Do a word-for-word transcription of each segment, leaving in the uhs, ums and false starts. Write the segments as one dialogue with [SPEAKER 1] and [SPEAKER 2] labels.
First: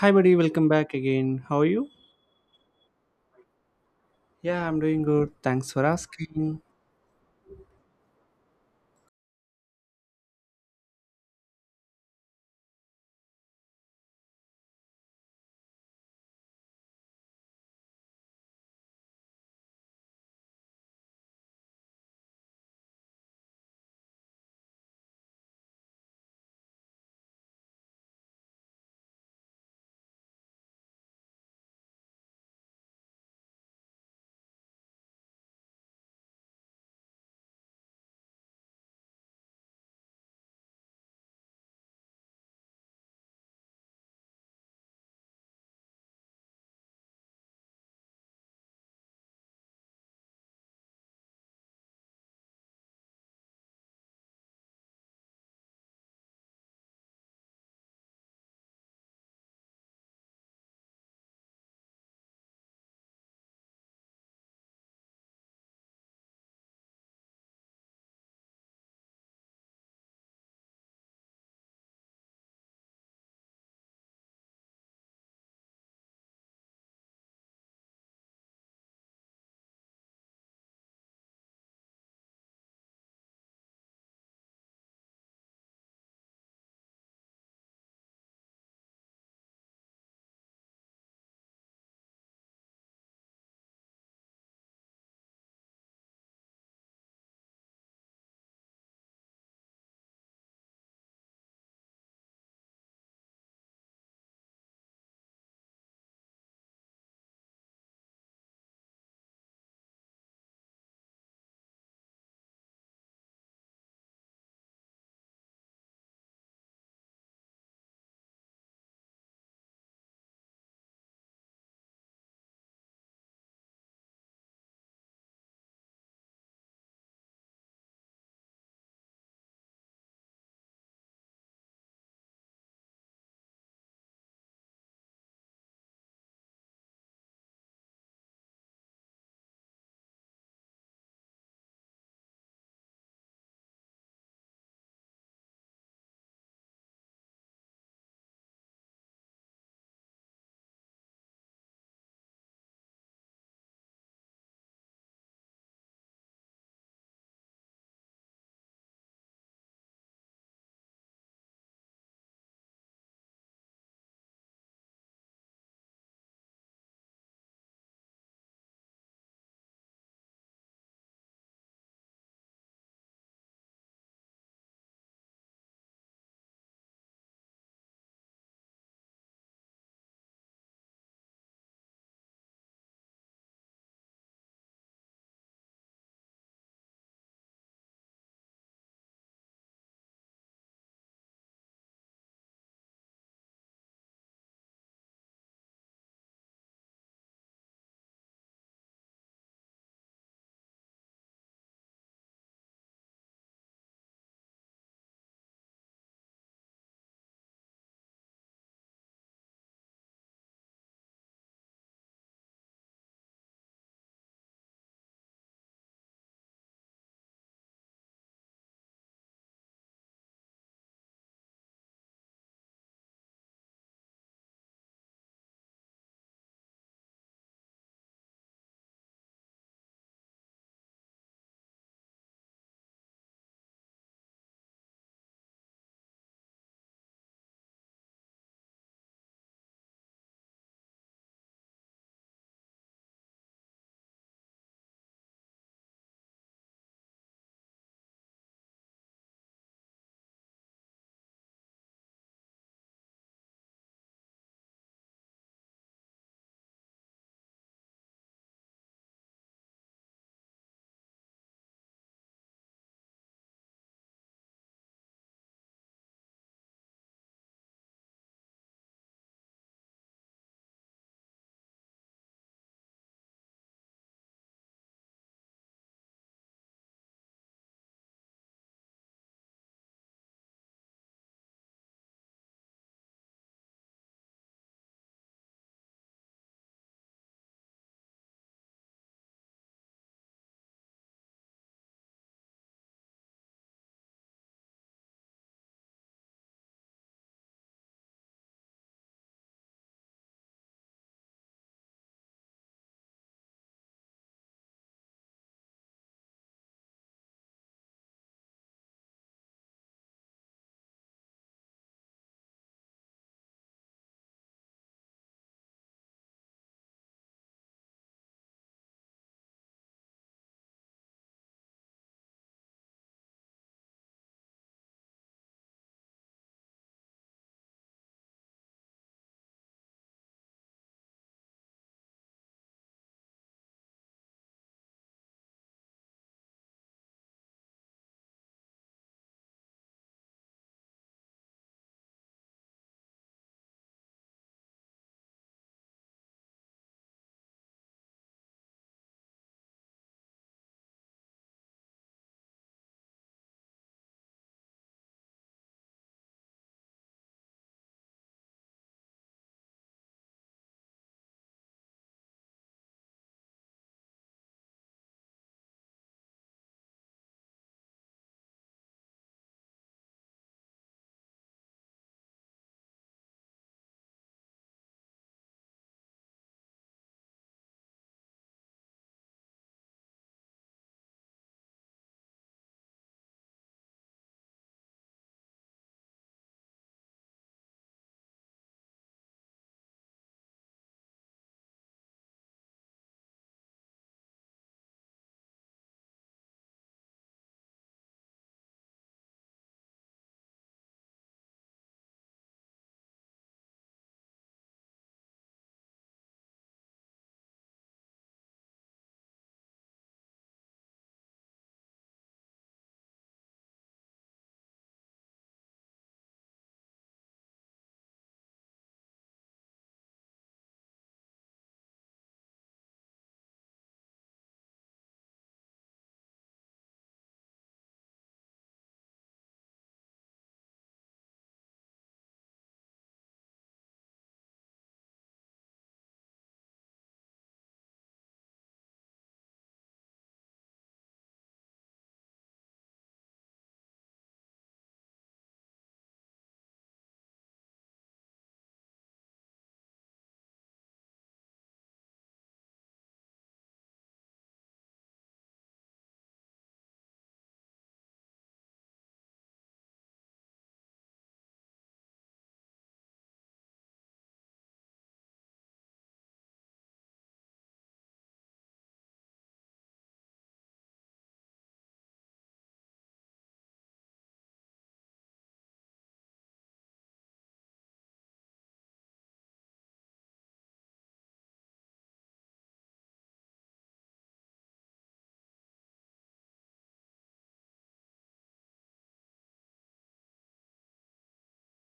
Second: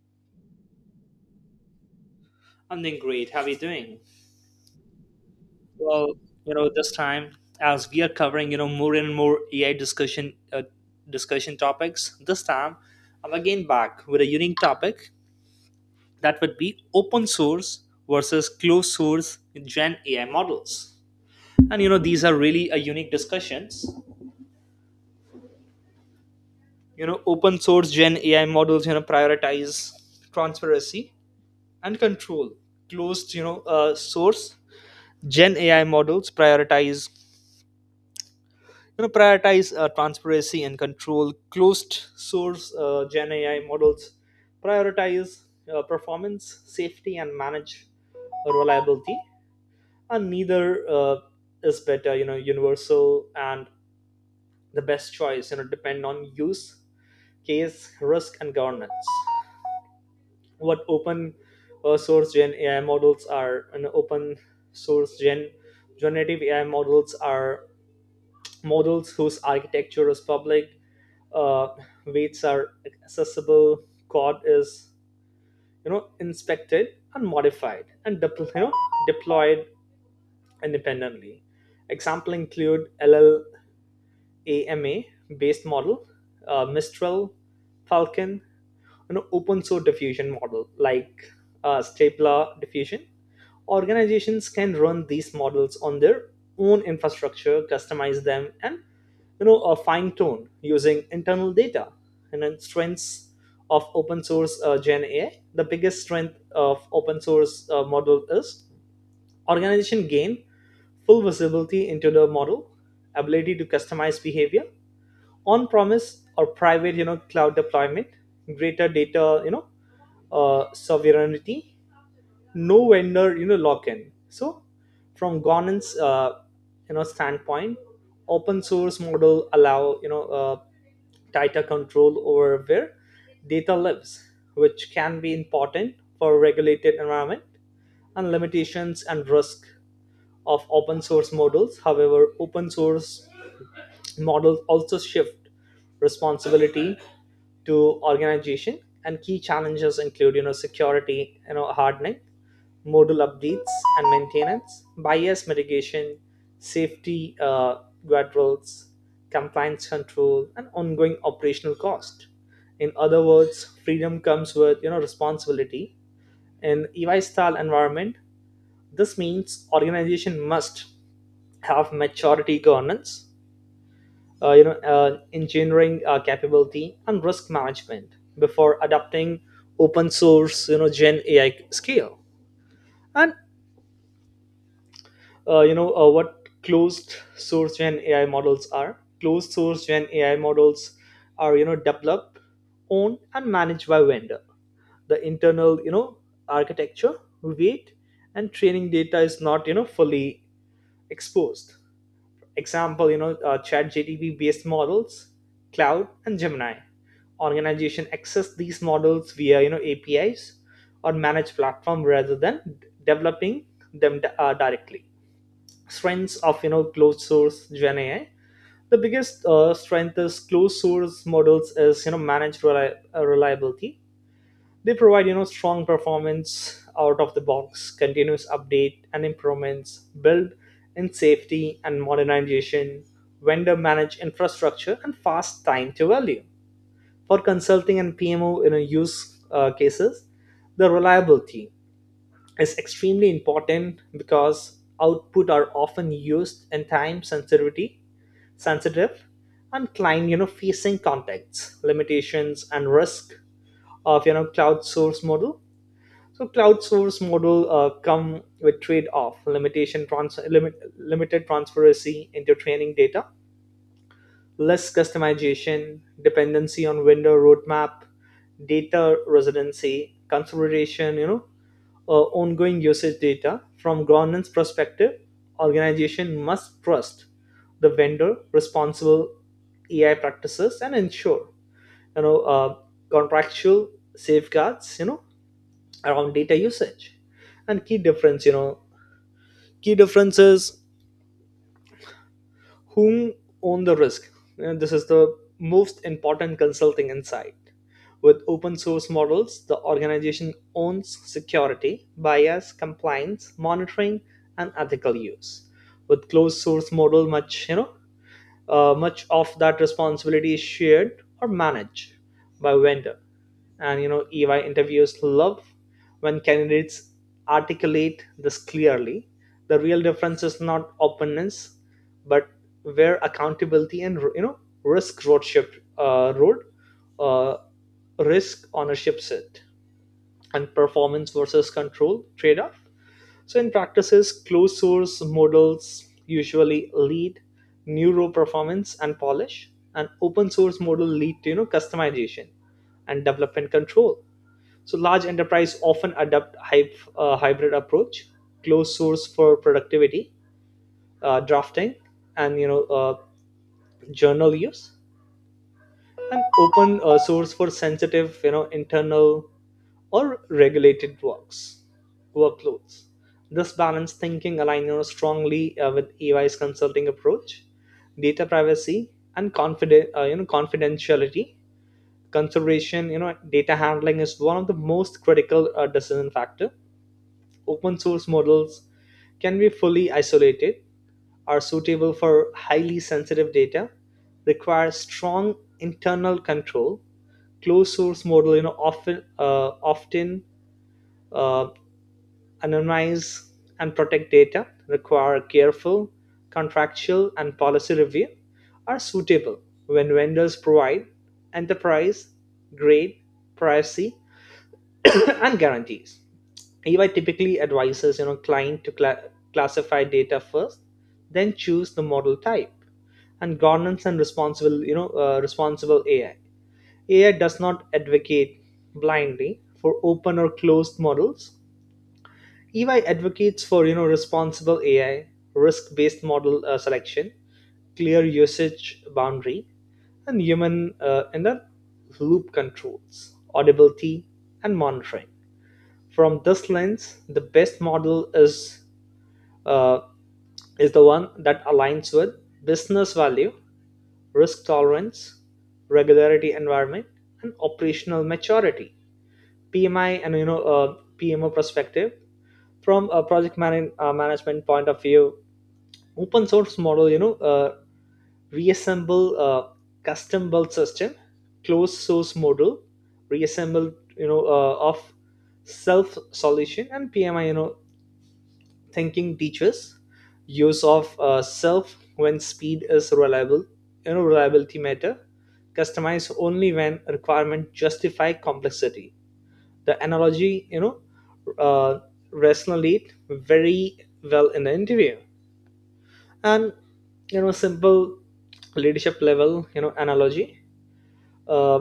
[SPEAKER 1] Hi, buddy. Welcome back again. How are you?
[SPEAKER 2] I'm doing great. How are you doing?
[SPEAKER 1] Yeah, I'm doing good. Thanks for
[SPEAKER 2] Well, you
[SPEAKER 1] asking.
[SPEAKER 2] know, this time as we are covering, you know, more and more A I discussion uh, discussion topics, this time I'm again back with a unique topic that would be open source versus closed source Gen A I models. And you know, these are really a unique discussions. You know, open source Gen A I models, you know, prioritize transparency and control. Closed, you know, uh, source Gen A I models prioritize you know prioritize uh, transparency and control. Closed source uh, gen ai models prioritize uh, performance, safety and manage reliability, and neither uh, is better you know universal, and the best choice you know depend on use case, risk and governance. What open uh, source gen ai models are, and open source gen generative ai models are models whose architecture is public, uh, weights are accessible, code is you know inspected and modified and depl- you know, deployed independently. Example include LLAMA based model, uh, Mistral, Falcon, you know open source diffusion model like uh, Stapler diffusion. Organizations can run these models on their own infrastructure, customize them, and you know uh, fine tune using internal data. And then, strengths of open source uh, gen ai: the biggest strength of open source uh, model is organization gain full visibility into the model, ability to customize behavior, on premise or private you know cloud deployment, greater data you know uh, sovereignty, no vendor you know lock in. So from governance uh, you know standpoint, open source model allow you know uh, tighter control over where data lives, which can be important for regulated environment. And limitations and risk of open source models: however, open source models also shift responsibility to organization, and key challenges include you know security, you know hardening, modal updates and maintenance, bias mitigation, safety uh, guardrails, compliance control and ongoing operational cost. In other words, freedom comes with you know responsibility. In ey style environment this means organization must have maturity, governance, uh, you know, uh, engineering uh, capability and risk management before adopting open source, you know, Gen A I scale. And uh, you know uh, what closed source Gen A I models are. Closed source Gen A I models are you know developed, owned, and managed by vendor. The internal you know architecture, weight, and training data is not you know fully exposed. Example, you know, uh, ChatGTP based models, Cloud, and Gemini. Organization access these models via you know A P Is or managed platform rather than developing them uh, directly. Strengths of you know closed source Gen A I. The biggest uh, strength is closed source models is you know managed reli- uh, reliability. They provide you know strong performance out of the box, continuous update and improvements, build in safety and modernization, vendor managed infrastructure and fast time to value for consulting and pmo you know use uh, cases. The reliability is extremely important because output are often used in time sensitivity sensitive and client you know facing contexts. Limitations and risk of you know cloud source model: so crowdsource model uh, come with trade-off, limitation trans- limit, limited transparency into training data, less customization, dependency on vendor roadmap, data residency, consideration, you know, uh, ongoing usage data. From governance perspective, organization must trust the vendor responsible A I practices and ensure, you know, uh, contractual safeguards, you know, around data usage. And key difference you know key difference is whom own the risk, and this is the most important consulting insight. With open source models the organization owns security, bias, compliance, monitoring and ethical use. With closed source model, much you know Uh, much of that responsibility is shared or managed by vendor. And you know, E Y interviews love when candidates articulate this clearly. The real difference is not openness, but where accountability and you know risk road ship uh, road uh, risk ownership sit, and performance versus control trade off. So, in practices, closed source models usually lead neuro performance and polish, and open source model lead to you know customization and development control. So, large enterprise often adopt hy- uh, hybrid approach, closed source for productivity, uh, drafting, and you know uh, journal use, and open uh, source for sensitive you know internal or regulated works workloads. This balanced thinking aligns strongly uh, with E Y's consulting approach, data privacy and confiden- uh, you know confidentiality consideration. You know, data handling is one of the most critical uh, decision factor. Open source models can be fully isolated, are suitable for highly sensitive data, require strong internal control. Closed source model, you know, often uh, often uh, anonymize and protect data, require careful contractual and policy review, are suitable when vendors provide enterprise grade privacy and guarantees. Ey typically advises you know client to cla classify data first, then choose the model type. And governance and responsible you know uh, responsible ai ai does not advocate blindly for open or closed models. E Y advocates for you know responsible A I, risk-based model uh, selection, clear usage boundary, and human uh, in the loop controls, audibility, and monitoring. From this lens, the best model is uh, is the one that aligns with business value, risk tolerance, regularity environment, and operational maturity. P M I and you know uh, P M O perspective: from a project man- uh, management point of view, open source model you know uh, reassemble uh, custom built system, closed source model reassemble you know uh, of self solution. And P M I you know thinking teaches use of uh, self when speed is reliable, you know reliability matter, customize only when requirement justify complexity. The analogy you know uh, resonate very well in the interview. And you know simple leadership level you know analogy: uh,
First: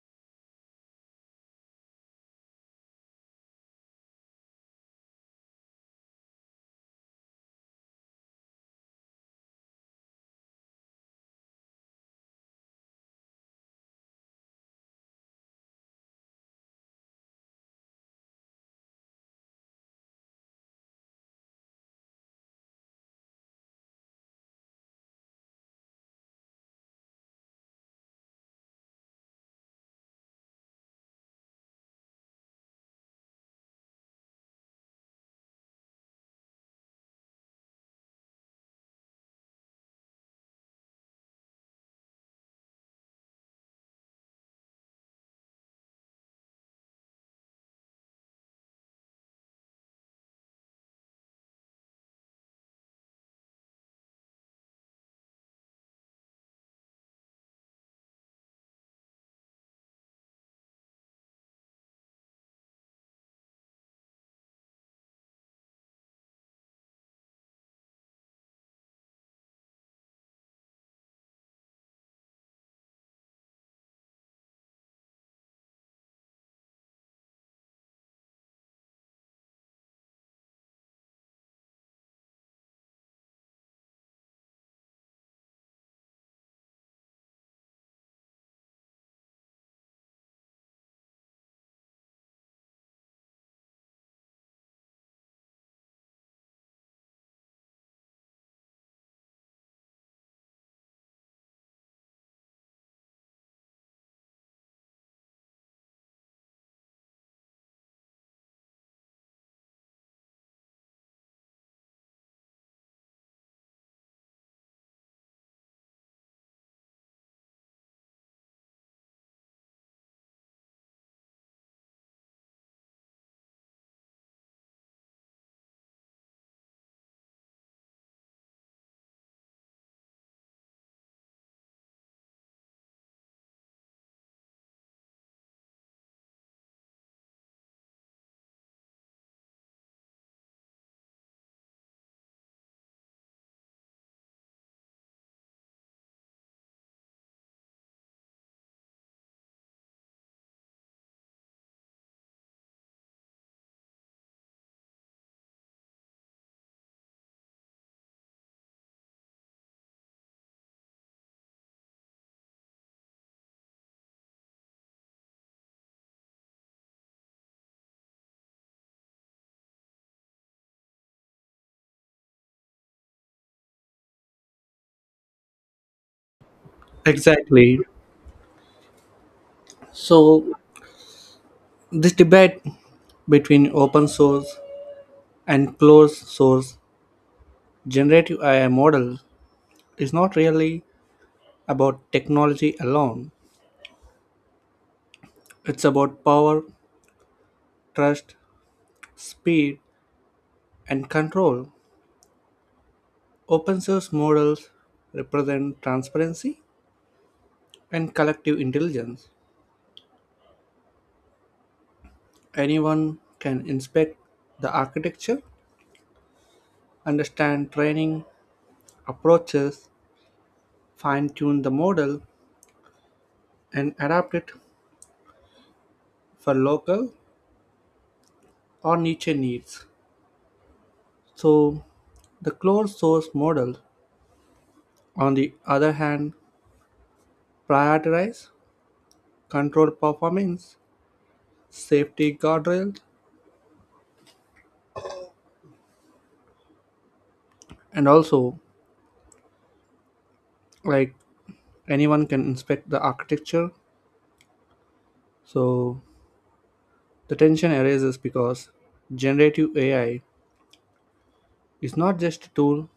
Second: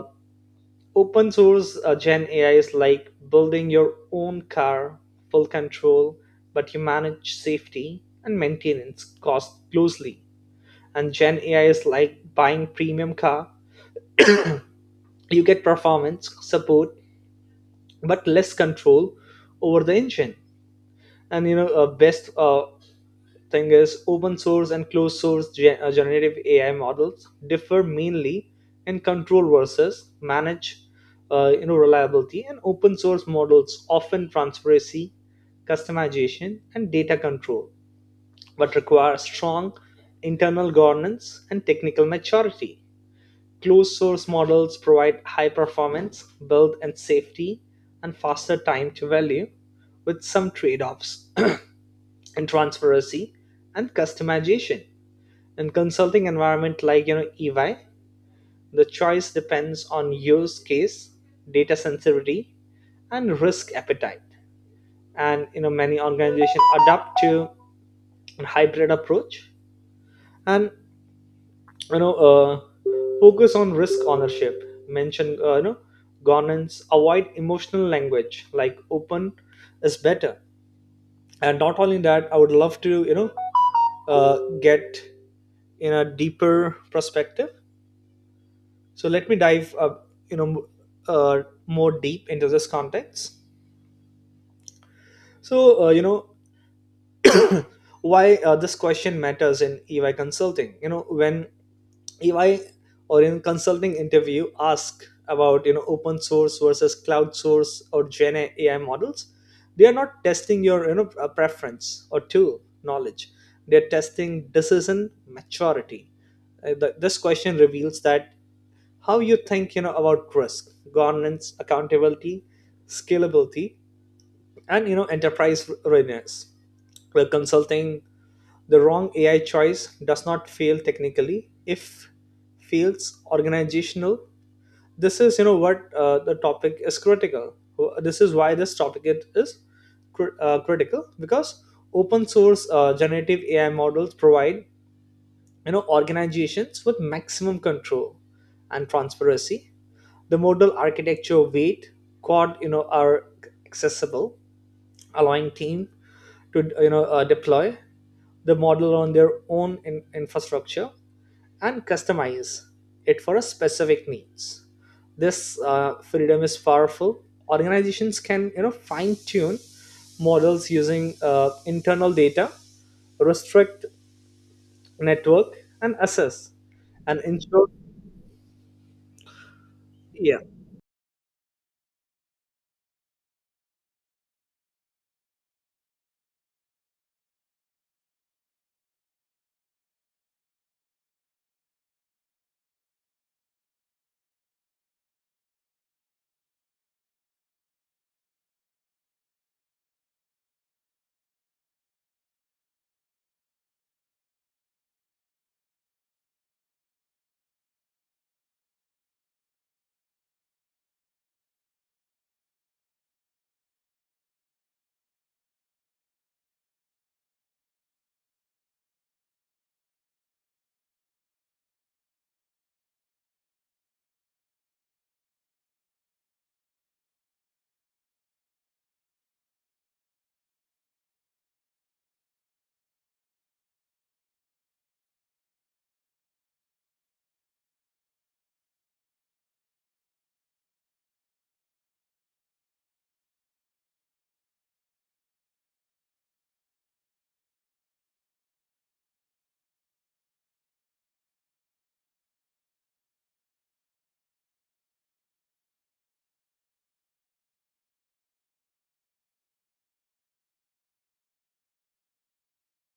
[SPEAKER 2] open source uh, gen ai is like building your own car, full control, but you manage safety and maintenance cost closely. And gen ai is like buying premium car, you get performance support, but less control over the engine. And you know uh, best uh, thing is open source and closed source gen- uh, generative ai models differ mainly in control versus manage uh, you know reliability, and open source models often transparency, customization and data control, but require strong internal governance and technical maturity. Closed source models provide high performance build and safety, and faster time to value with some trade-offs in transparency and customization. In consulting environment like you know ey, the choice depends on use case, data sensitivity and risk appetite. And you know many organizations adapt to a hybrid approach, and you know uh, focus on risk ownership, mention uh, you know governance, avoid emotional language like "open is better". And not only that, I would love to you know uh, get in a deeper perspective. So let me dive, uh, you know, uh, more deep into this context. So uh, you know why uh, this question matters in E Y consulting. You know, when E Y or in consulting interview ask about you know open source versus cloud source or Gen A I models, they are not testing your you know uh, preference or tool knowledge. They're testing decision maturity. Uh, th- this question reveals that how you think you know about risk, governance, accountability, scalability and you know enterprise readiness. Well, consulting, the wrong ai choice does not fail technically, if fails organizational. This is you know what uh, the topic is critical. This is why this topic it is cri- uh, critical, because open source uh, generative ai models provide you know organizations with maximum control and transparency. The modal architecture, weight, quad you know are accessible, allowing team to you know uh, deploy the model on their own in- infrastructure and customize it for a specific needs. This uh, freedom is powerful. Organizations can you know fine tune models using uh, internal data, restrict network, and assess and ensure.
[SPEAKER 1] Exactly.
[SPEAKER 2] Yeah,
[SPEAKER 1] So, this debate between open source and closed source generative A I model is not really about technology alone, it's about power, trust, speed, and control. Open source models represent transparency and collective intelligence. Anyone can inspect the architecture, understand training, approaches fine tune the model and adapt it for local or niche needs. So, the closed source model, on the other hand, prioritize control performance, safety guardrails, and also like anyone can inspect the architecture. So, the tension arises because generative A I is not just a tool,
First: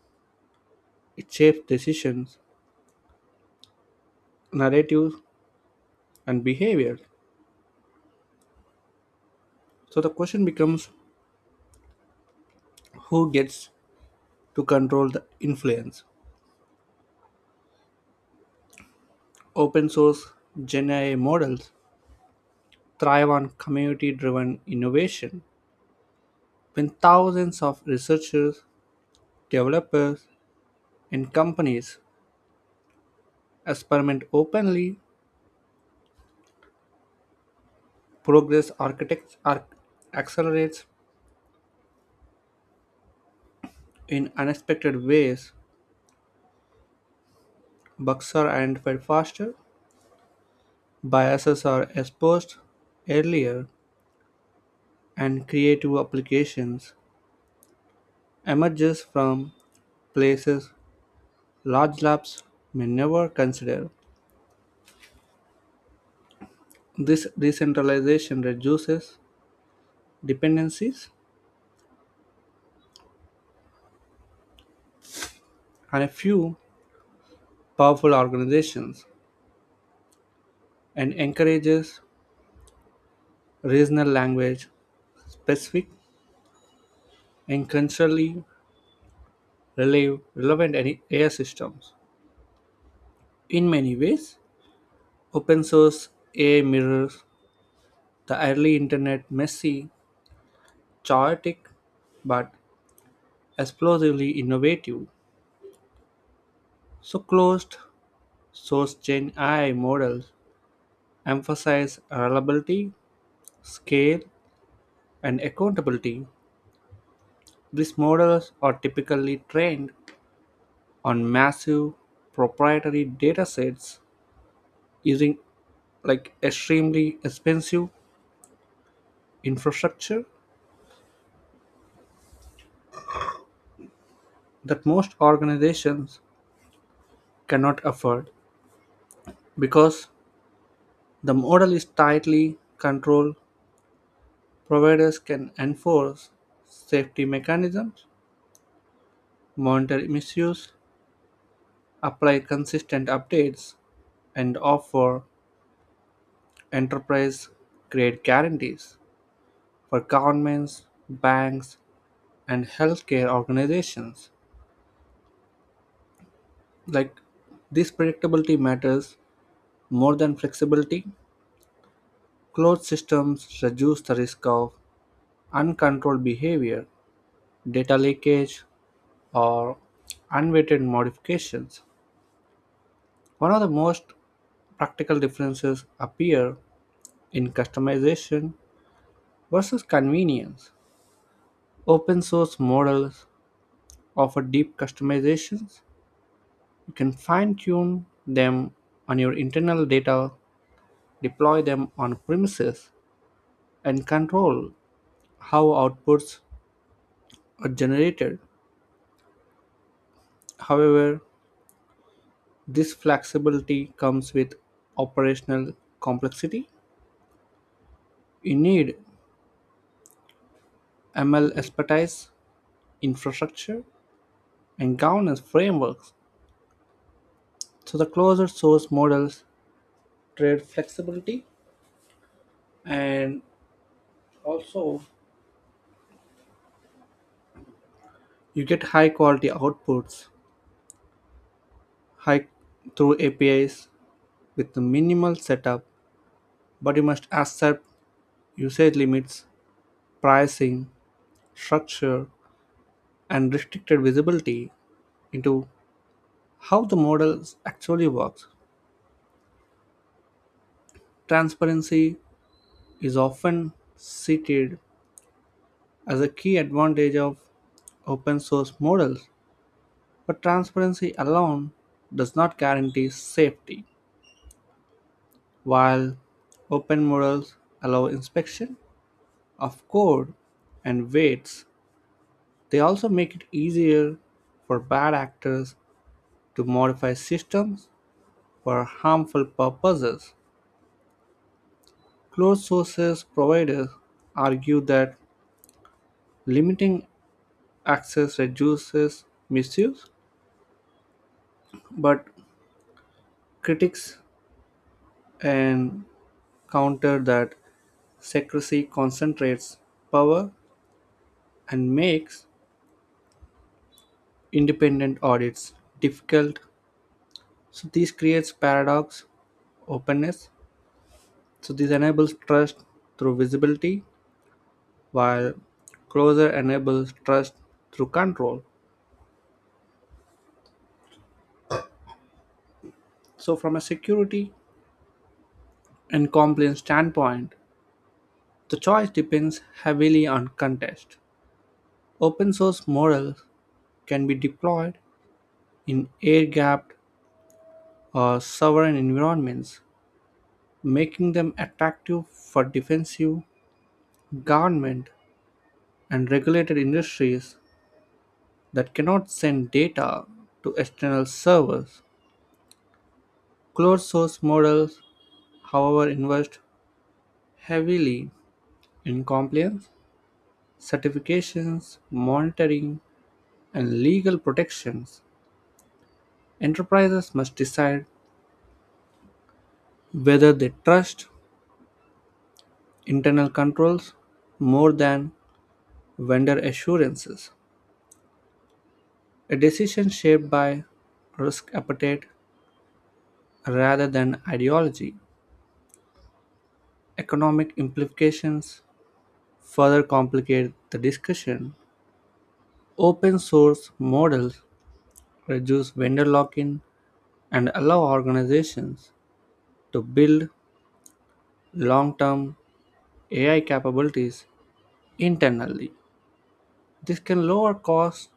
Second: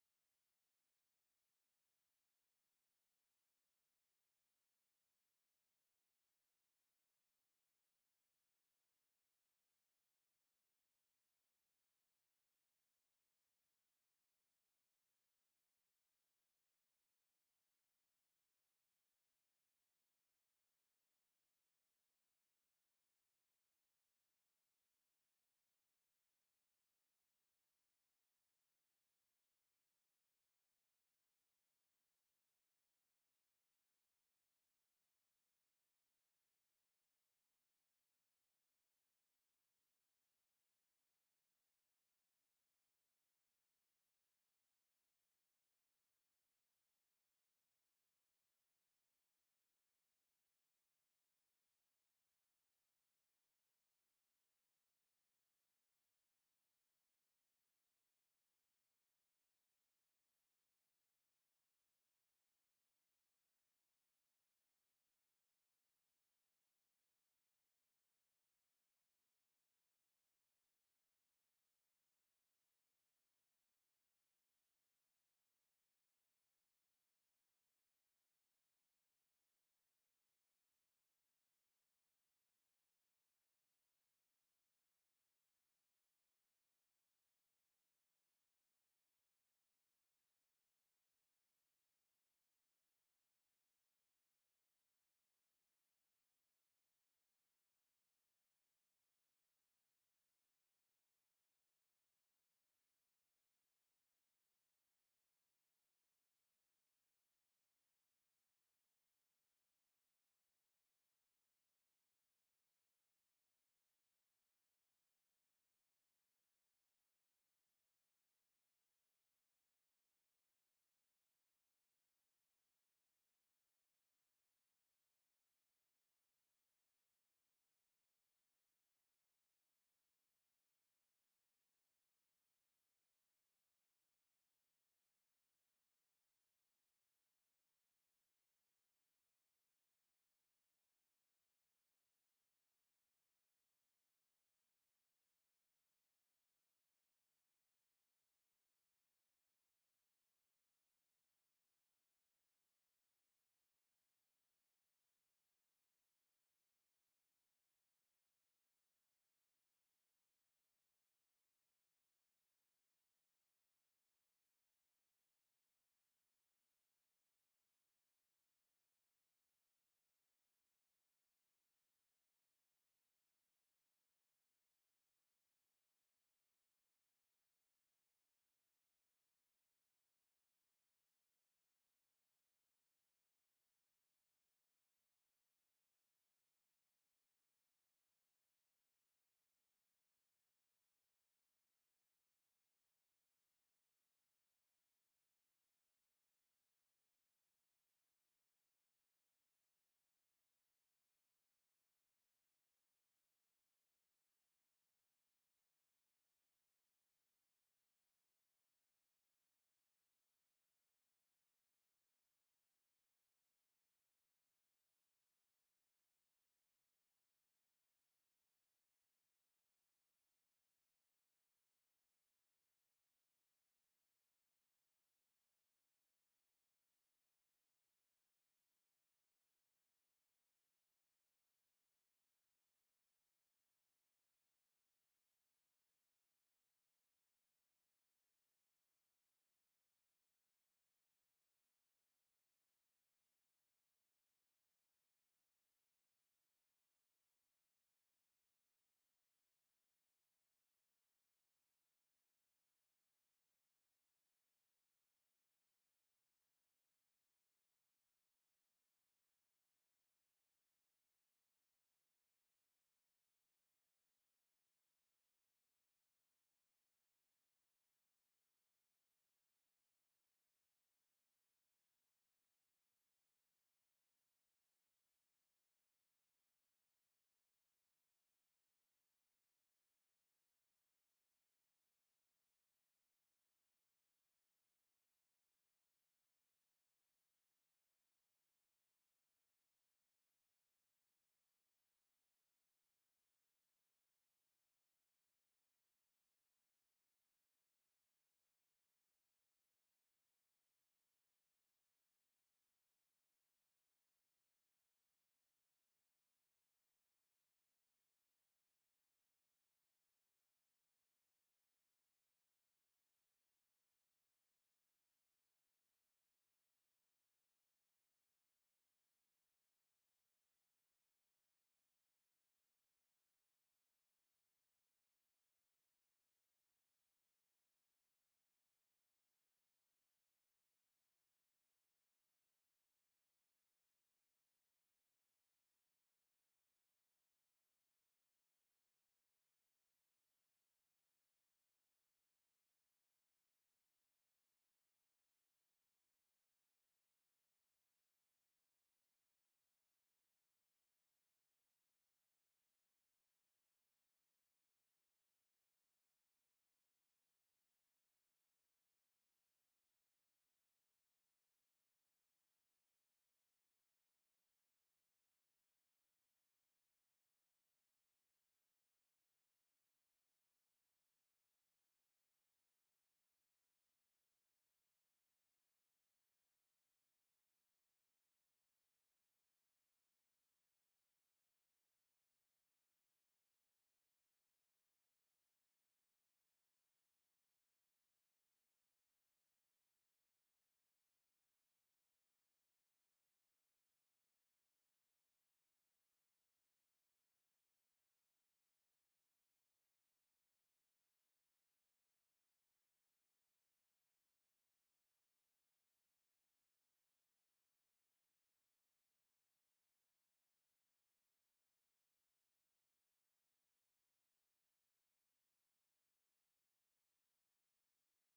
[SPEAKER 1] it shapes decisions, narratives, and behavior. So, the question becomes, who gets to control the influence? Open source Gen A I models thrive on community driven innovation. When thousands of researchers, developers, and companies experiment openly, progress architects arc- accelerates in unexpected ways. Bugs are identified faster, biases are exposed earlier, and creative applications emerges from places large labs may never consider. This decentralization reduces dependencies on a few powerful organizations and encourages regional language specific and culturally rele- relevant A I A I systems. In many ways, open source A I mirrors the early internet, messy, chaotic, but explosively innovative. So closed source Gen A I models emphasize reliability, scale, and accountability. These models are typically trained on massive proprietary datasets using like extremely expensive infrastructure that most organizations cannot afford. Because the model is tightly controlled, providers can enforce safety mechanisms, monitor misuse, apply consistent updates, and offer enterprise create guarantees for governments, banks, and healthcare organizations. Like, this predictability matters more than flexibility. Closed systems reduce the risk of uncontrolled behavior, data leakage, or unweighted modifications. One of the most practical differences appear in customization versus convenience. Open source models offer deep customizations. You can fine tune them on your internal data, deploy them on premises, and control how outputs are generated. However, this flexibility comes with operational complexity. You need M L expertise, infrastructure, and governance frameworks. So the closer source models trade flexibility, and also you get high quality outputs high through A P Is with minimal setup, but you must accept usage limits, pricing, structure, and restricted visibility into how the model actually works. Transparency is often cited as a key advantage of open source models, but transparency alone does not guarantee safety. While open models allow inspection of code and weights, they also make it easier for bad actors to modify systems for harmful purposes. Closed sources providers argue that limiting access reduces misuse, but critics and counter that secrecy concentrates power and makes independent audits difficult. So this creates paradox openness. So this enables trust through visibility, while closure enables trust through control. So, from a security and compliance standpoint, the choice depends heavily on context. Open source models can be deployed in air gapped or sovereign environments, making them attractive for defensive, government, and regulated industries that cannot send data to external servers. Closed source models, however, invest heavily in compliance, certifications, monitoring, and legal protections. Enterprises must decide whether they trust internal controls more than vendor assurances, a decision shaped by risk appetite rather than ideology. Economic implications further complicate the discussion. Open source models reduce vendor lock in and allow organizations to build long term A I capabilities internally. This can lower costs,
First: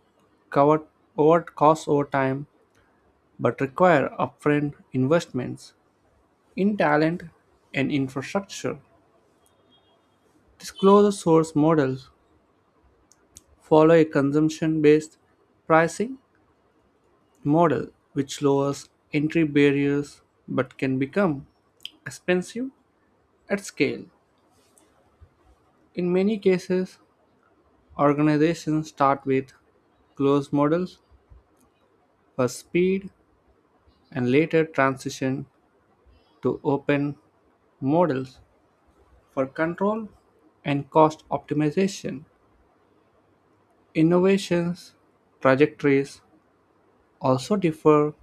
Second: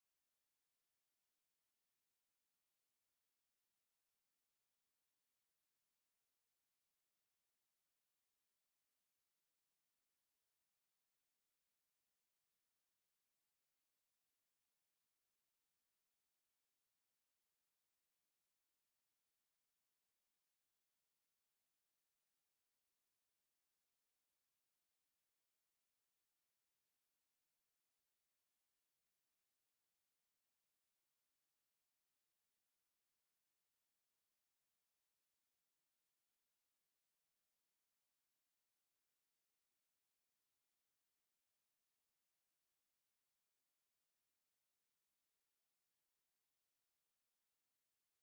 [SPEAKER 1] cover over costs over time, but require upfront investments in talent and infrastructure. These closed source models follow a consumption based pricing model, which lowers entry barriers but can become expensive at scale. In many cases, organizations start with closed models for speed and later transitioned to open models for control and cost optimization. Innovations trajectories also differ.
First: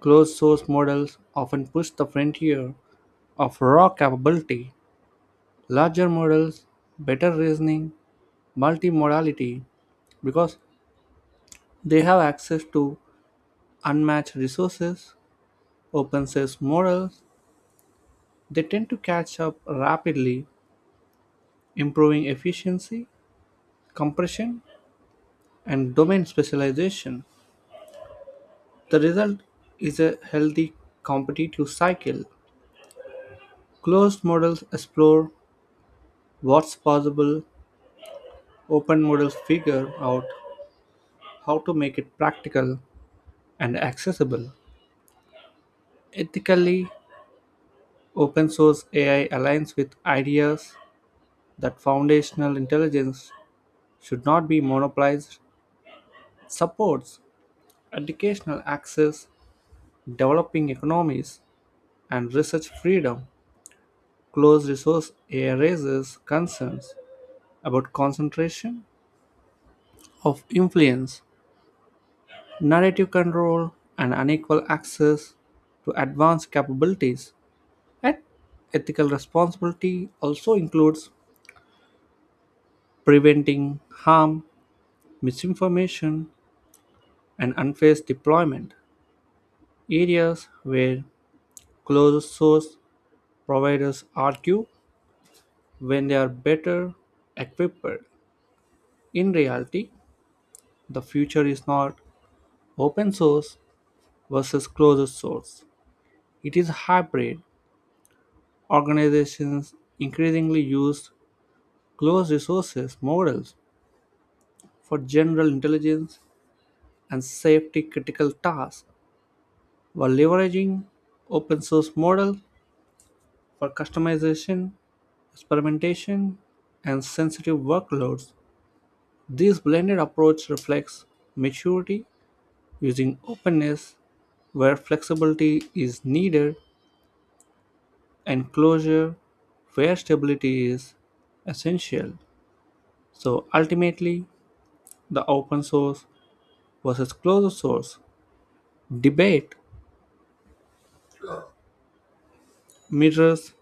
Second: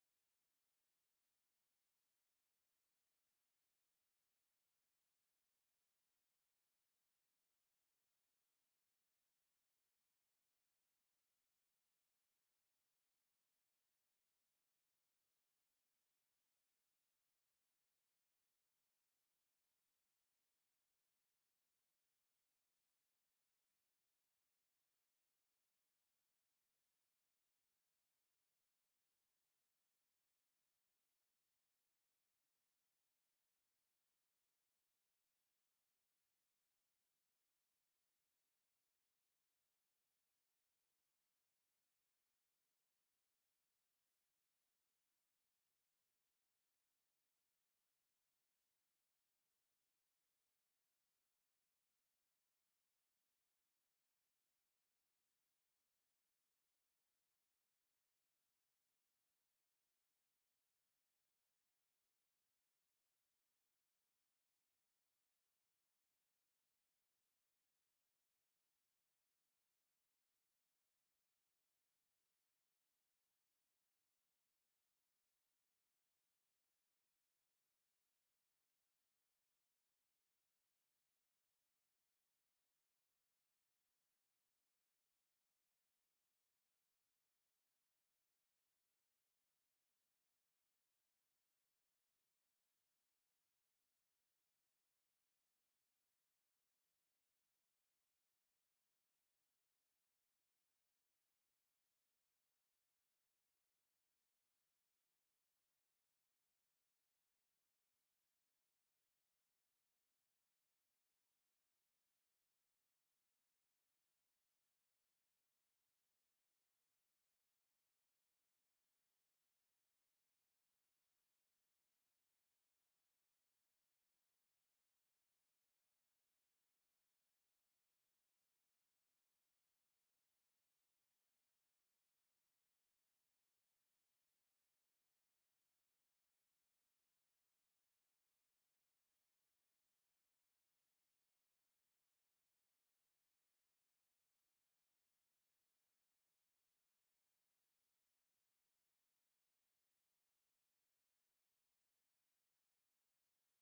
[SPEAKER 1] Closed source models often push the frontier of raw capability. Larger models, better reasoning, multimodality, because they have access to unmatched resources. Open source models, they tend to catch up rapidly, improving efficiency compression, and domain specialization. The result is a healthy competitive cycle. Closed models explore what's possible, open models figure out how to make it practical and accessible. Ethically, open source A I aligns with ideas that foundational intelligence should not be monopolized, supports educational access, developing economies, and research freedom. Closed resource A raises concerns about concentration of influence, narrative control, and unequal access to advanced capabilities. And ethical responsibility also includes preventing harm, misinformation, and unfair deployment, areas where closed source providers argue when they are better equipped. In reality, the future is not open source versus closed source. It is hybrid. Organizations increasingly use closed resources models for general intelligence and safety critical tasks, while leveraging open source models for customization, experimentation, and sensitive workloads. This blended approach reflects maturity, using openness where flexibility is needed, enclosure where stability is essential. So ultimately, the open source versus closed source debate mirrors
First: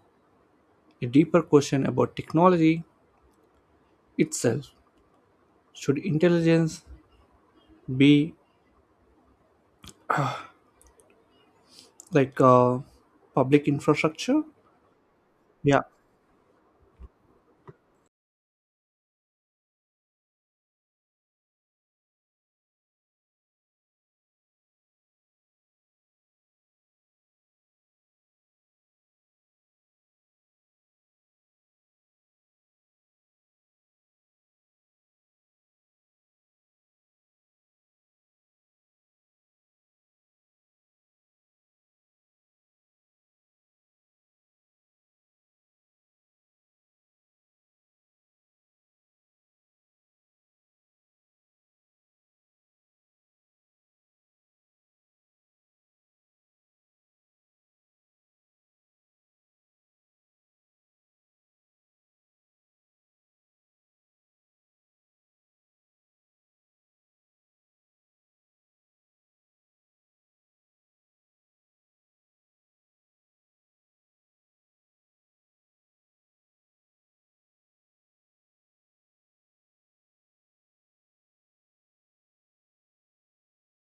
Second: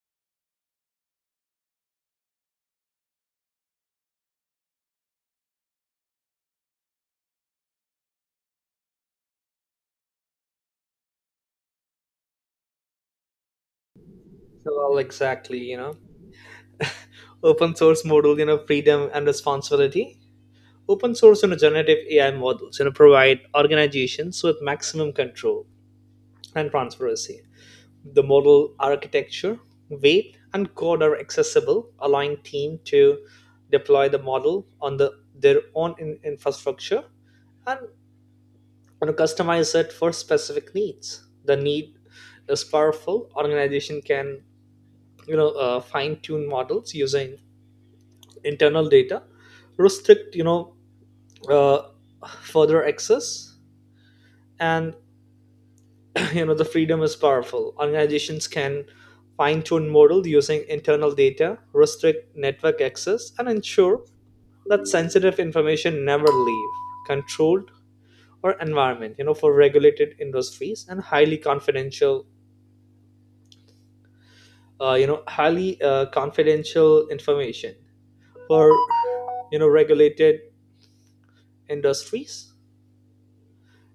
[SPEAKER 1] a deeper question about technology itself. Should intelligence be like a public infrastructure?
[SPEAKER 2] so, well, exactly, you
[SPEAKER 1] Yeah,
[SPEAKER 2] know. open source model, you know freedom and responsibility. Open source and generative ai models you know provide organizations with maximum control and transparency. The model architecture, weight and code are accessible, allowing team to deploy the model on the, their own in- infrastructure and, you know, customize it for specific needs. The need is powerful, organization can you know uh, fine tune models using internal data, restrict you know uh, further access. And you know the freedom is powerful, organizations can fine-tune models using internal data, restrict network access and ensure that sensitive information never leave controlled or environment. you know for regulated industries and highly confidential, uh, you know highly uh, confidential information for you know regulated industries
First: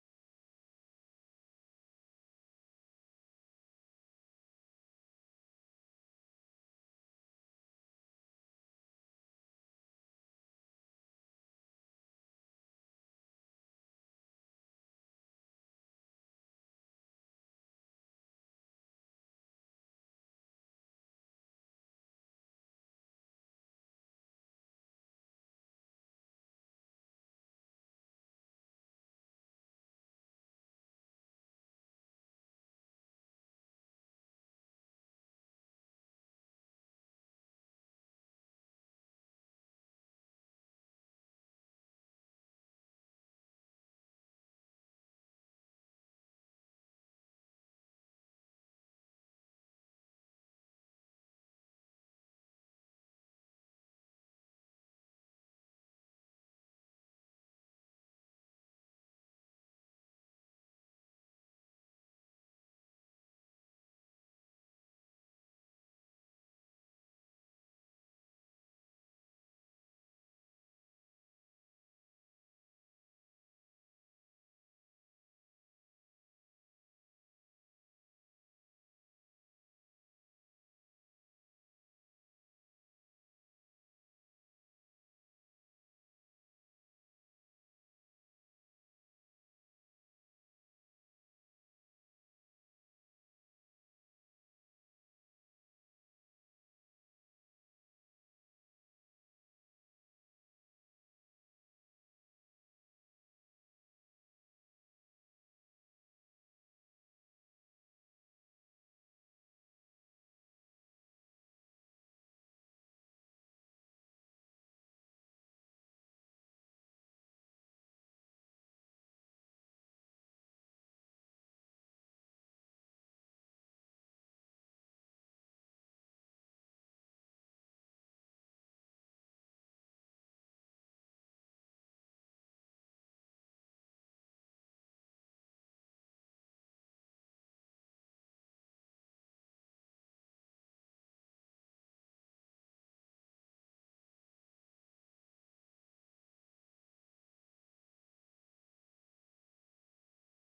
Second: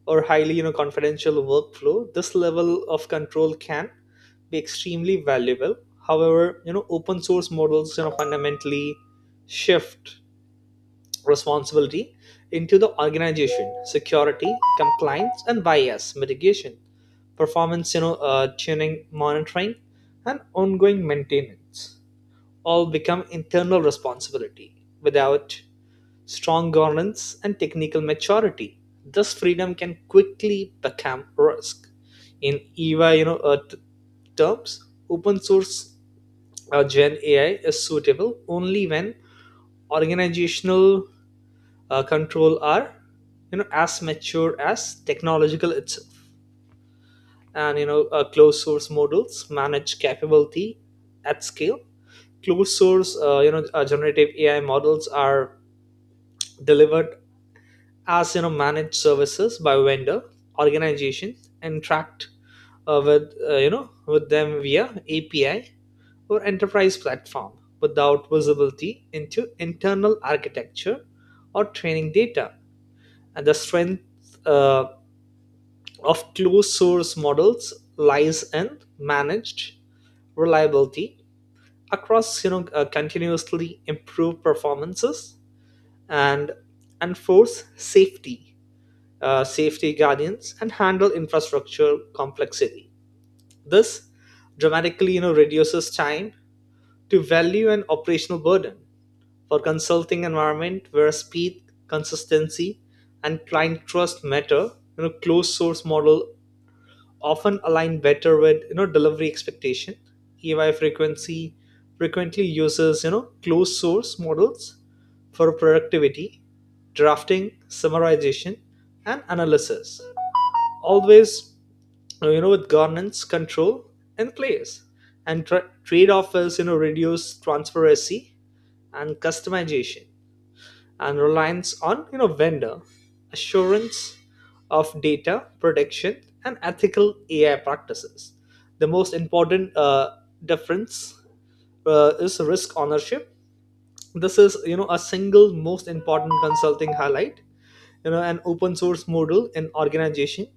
[SPEAKER 2] or highly you know confidential workflow, this level of control can be extremely valuable. However, you know open source models you know fundamentally shift responsibility into the organization. Security, compliance and bias mitigation, performance you know uh, tuning, monitoring and ongoing maintenance all become internal responsibility without strong governance, and technical maturity. This freedom can quickly become risk. In E Y, you know, uh, t- terms, open source uh, Gen A I is suitable only when organizational uh, control are, you know, as mature as technological itself. And you know, uh, closed source models manage capability at scale. Closed source, uh, you know, uh, generative A I models are delivered as you know managed services by vendor organization, and tracked uh, with uh, you know with them via A P I or enterprise platform without visibility into internal architecture or training data. And the strength uh, of closed source models lies in managed reliability across you know uh, continuously improve performances, and enforce safety uh, safety guardians, and handle infrastructure complexity. This dramatically, you know, reduces time to value and operational burden for consulting environment where speed, consistency, and client trust matter. You know, closed source model often align better with you know delivery expectation. E Y frequency frequently uses you know closed source models for productivity, drafting, summarization, and analysis, always uh, you know with governance control in place. And tra- trade-off is you know reduce transparency and customization, and reliance on you know vendor assurance of data protection and ethical ai practices. The most important uh, difference uh, is risk ownership. This is you know a single most important consulting highlight. you know an open source model in organization,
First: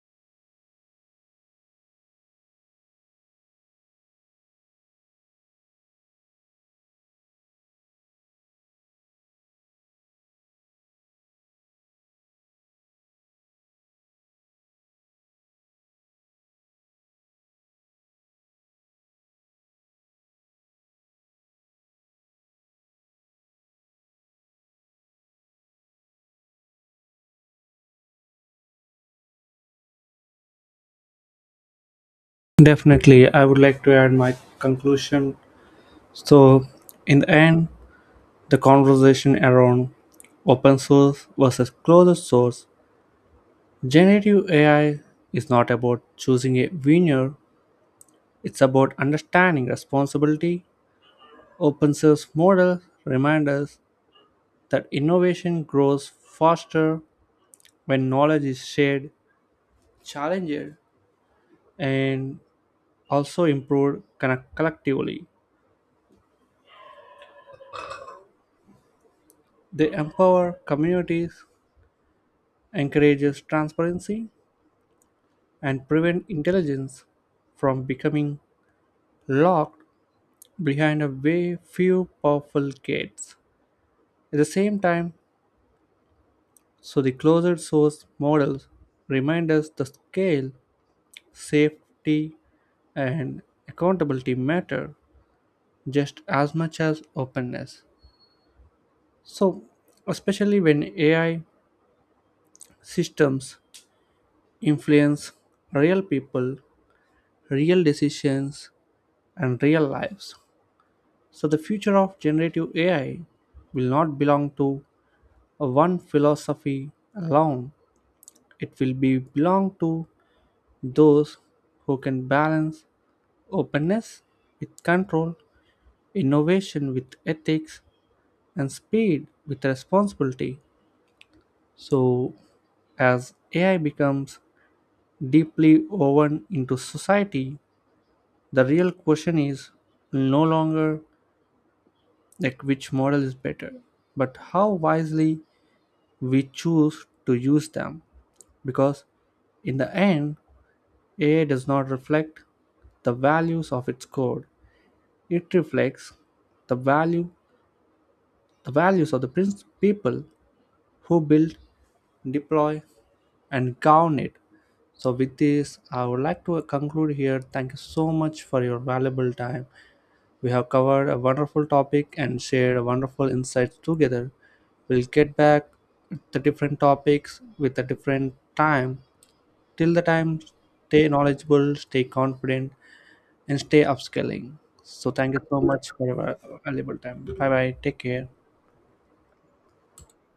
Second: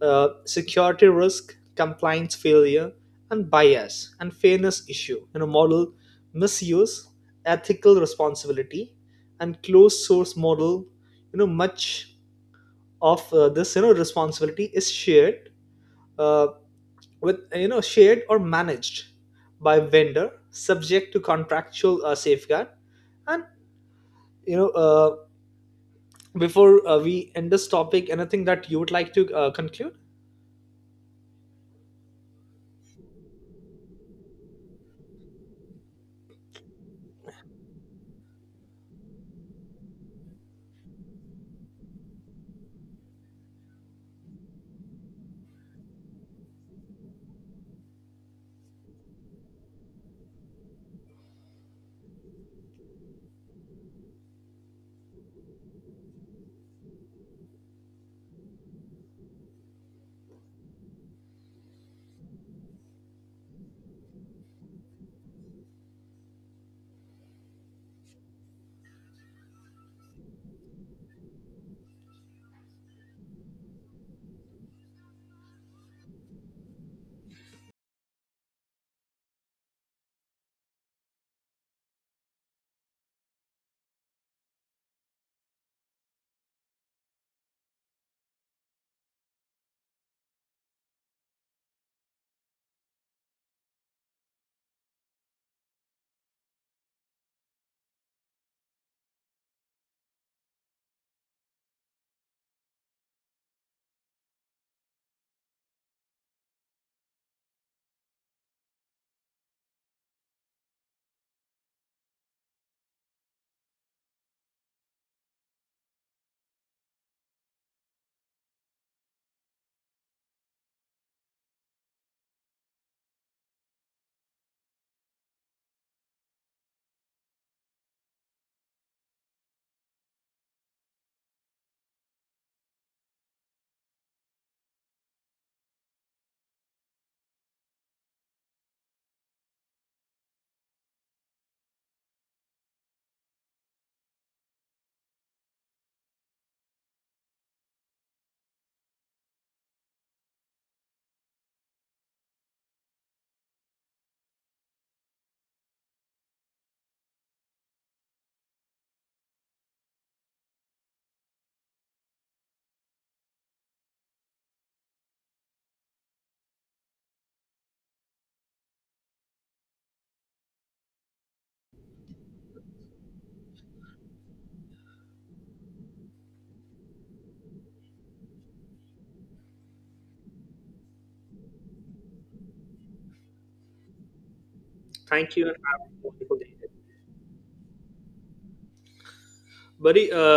[SPEAKER 2] uh, security risk, compliance failure, and bias and fairness issue. You know, model misuse, ethical responsibility. And closed source model, You know, much of uh, this, you know responsibility is shared uh, with you know shared or managed by vendor, subject to contractual uh, safeguard. And you know, uh, before uh, we end this topic, anything that you would like to uh, conclude?
[SPEAKER 1] definitely. I would like to add my conclusion. So, in the end, the conversation around open source versus closed source generative A I is not about choosing a winner, it's about understanding responsibility. Open source model remind us that innovation grows faster when knowledge is shared, challenged, and also improved conne- collectively. They empower communities, encourages transparency, and prevent intelligence from becoming locked behind a way few powerful gates. At the same time, so the closed source models remind us the scale, safety, and accountability matter just as much as openness. So, especially when A I systems influence real people, real decisions, and real lives. So, the future of generative A I will not belong to a one philosophy alone, it will be belong to those who can balance openness with control, innovation with ethics, and speed with responsibility. So, as A I becomes deeply woven into society, the real question is no longer like which model is better, but how wisely we choose to use them. Because in the end, A I does not reflect the values of its code, it reflects the value The values of the prince people who build, deploy, and govern it. So, with this, I would like to conclude here. Thank you so much for your valuable time. We have covered a wonderful topic and shared a wonderful insights together. We'll get back the different topics with a different time. Till the time, stay knowledgeable, stay confident, and stay upscaling. So, thank
[SPEAKER 2] Thank
[SPEAKER 1] you
[SPEAKER 2] you and
[SPEAKER 1] so
[SPEAKER 2] have
[SPEAKER 1] much
[SPEAKER 2] a
[SPEAKER 1] for
[SPEAKER 2] wonderful
[SPEAKER 1] your
[SPEAKER 2] day.
[SPEAKER 1] valuable time. Bye bye. Take care.
[SPEAKER 2] buddy uh,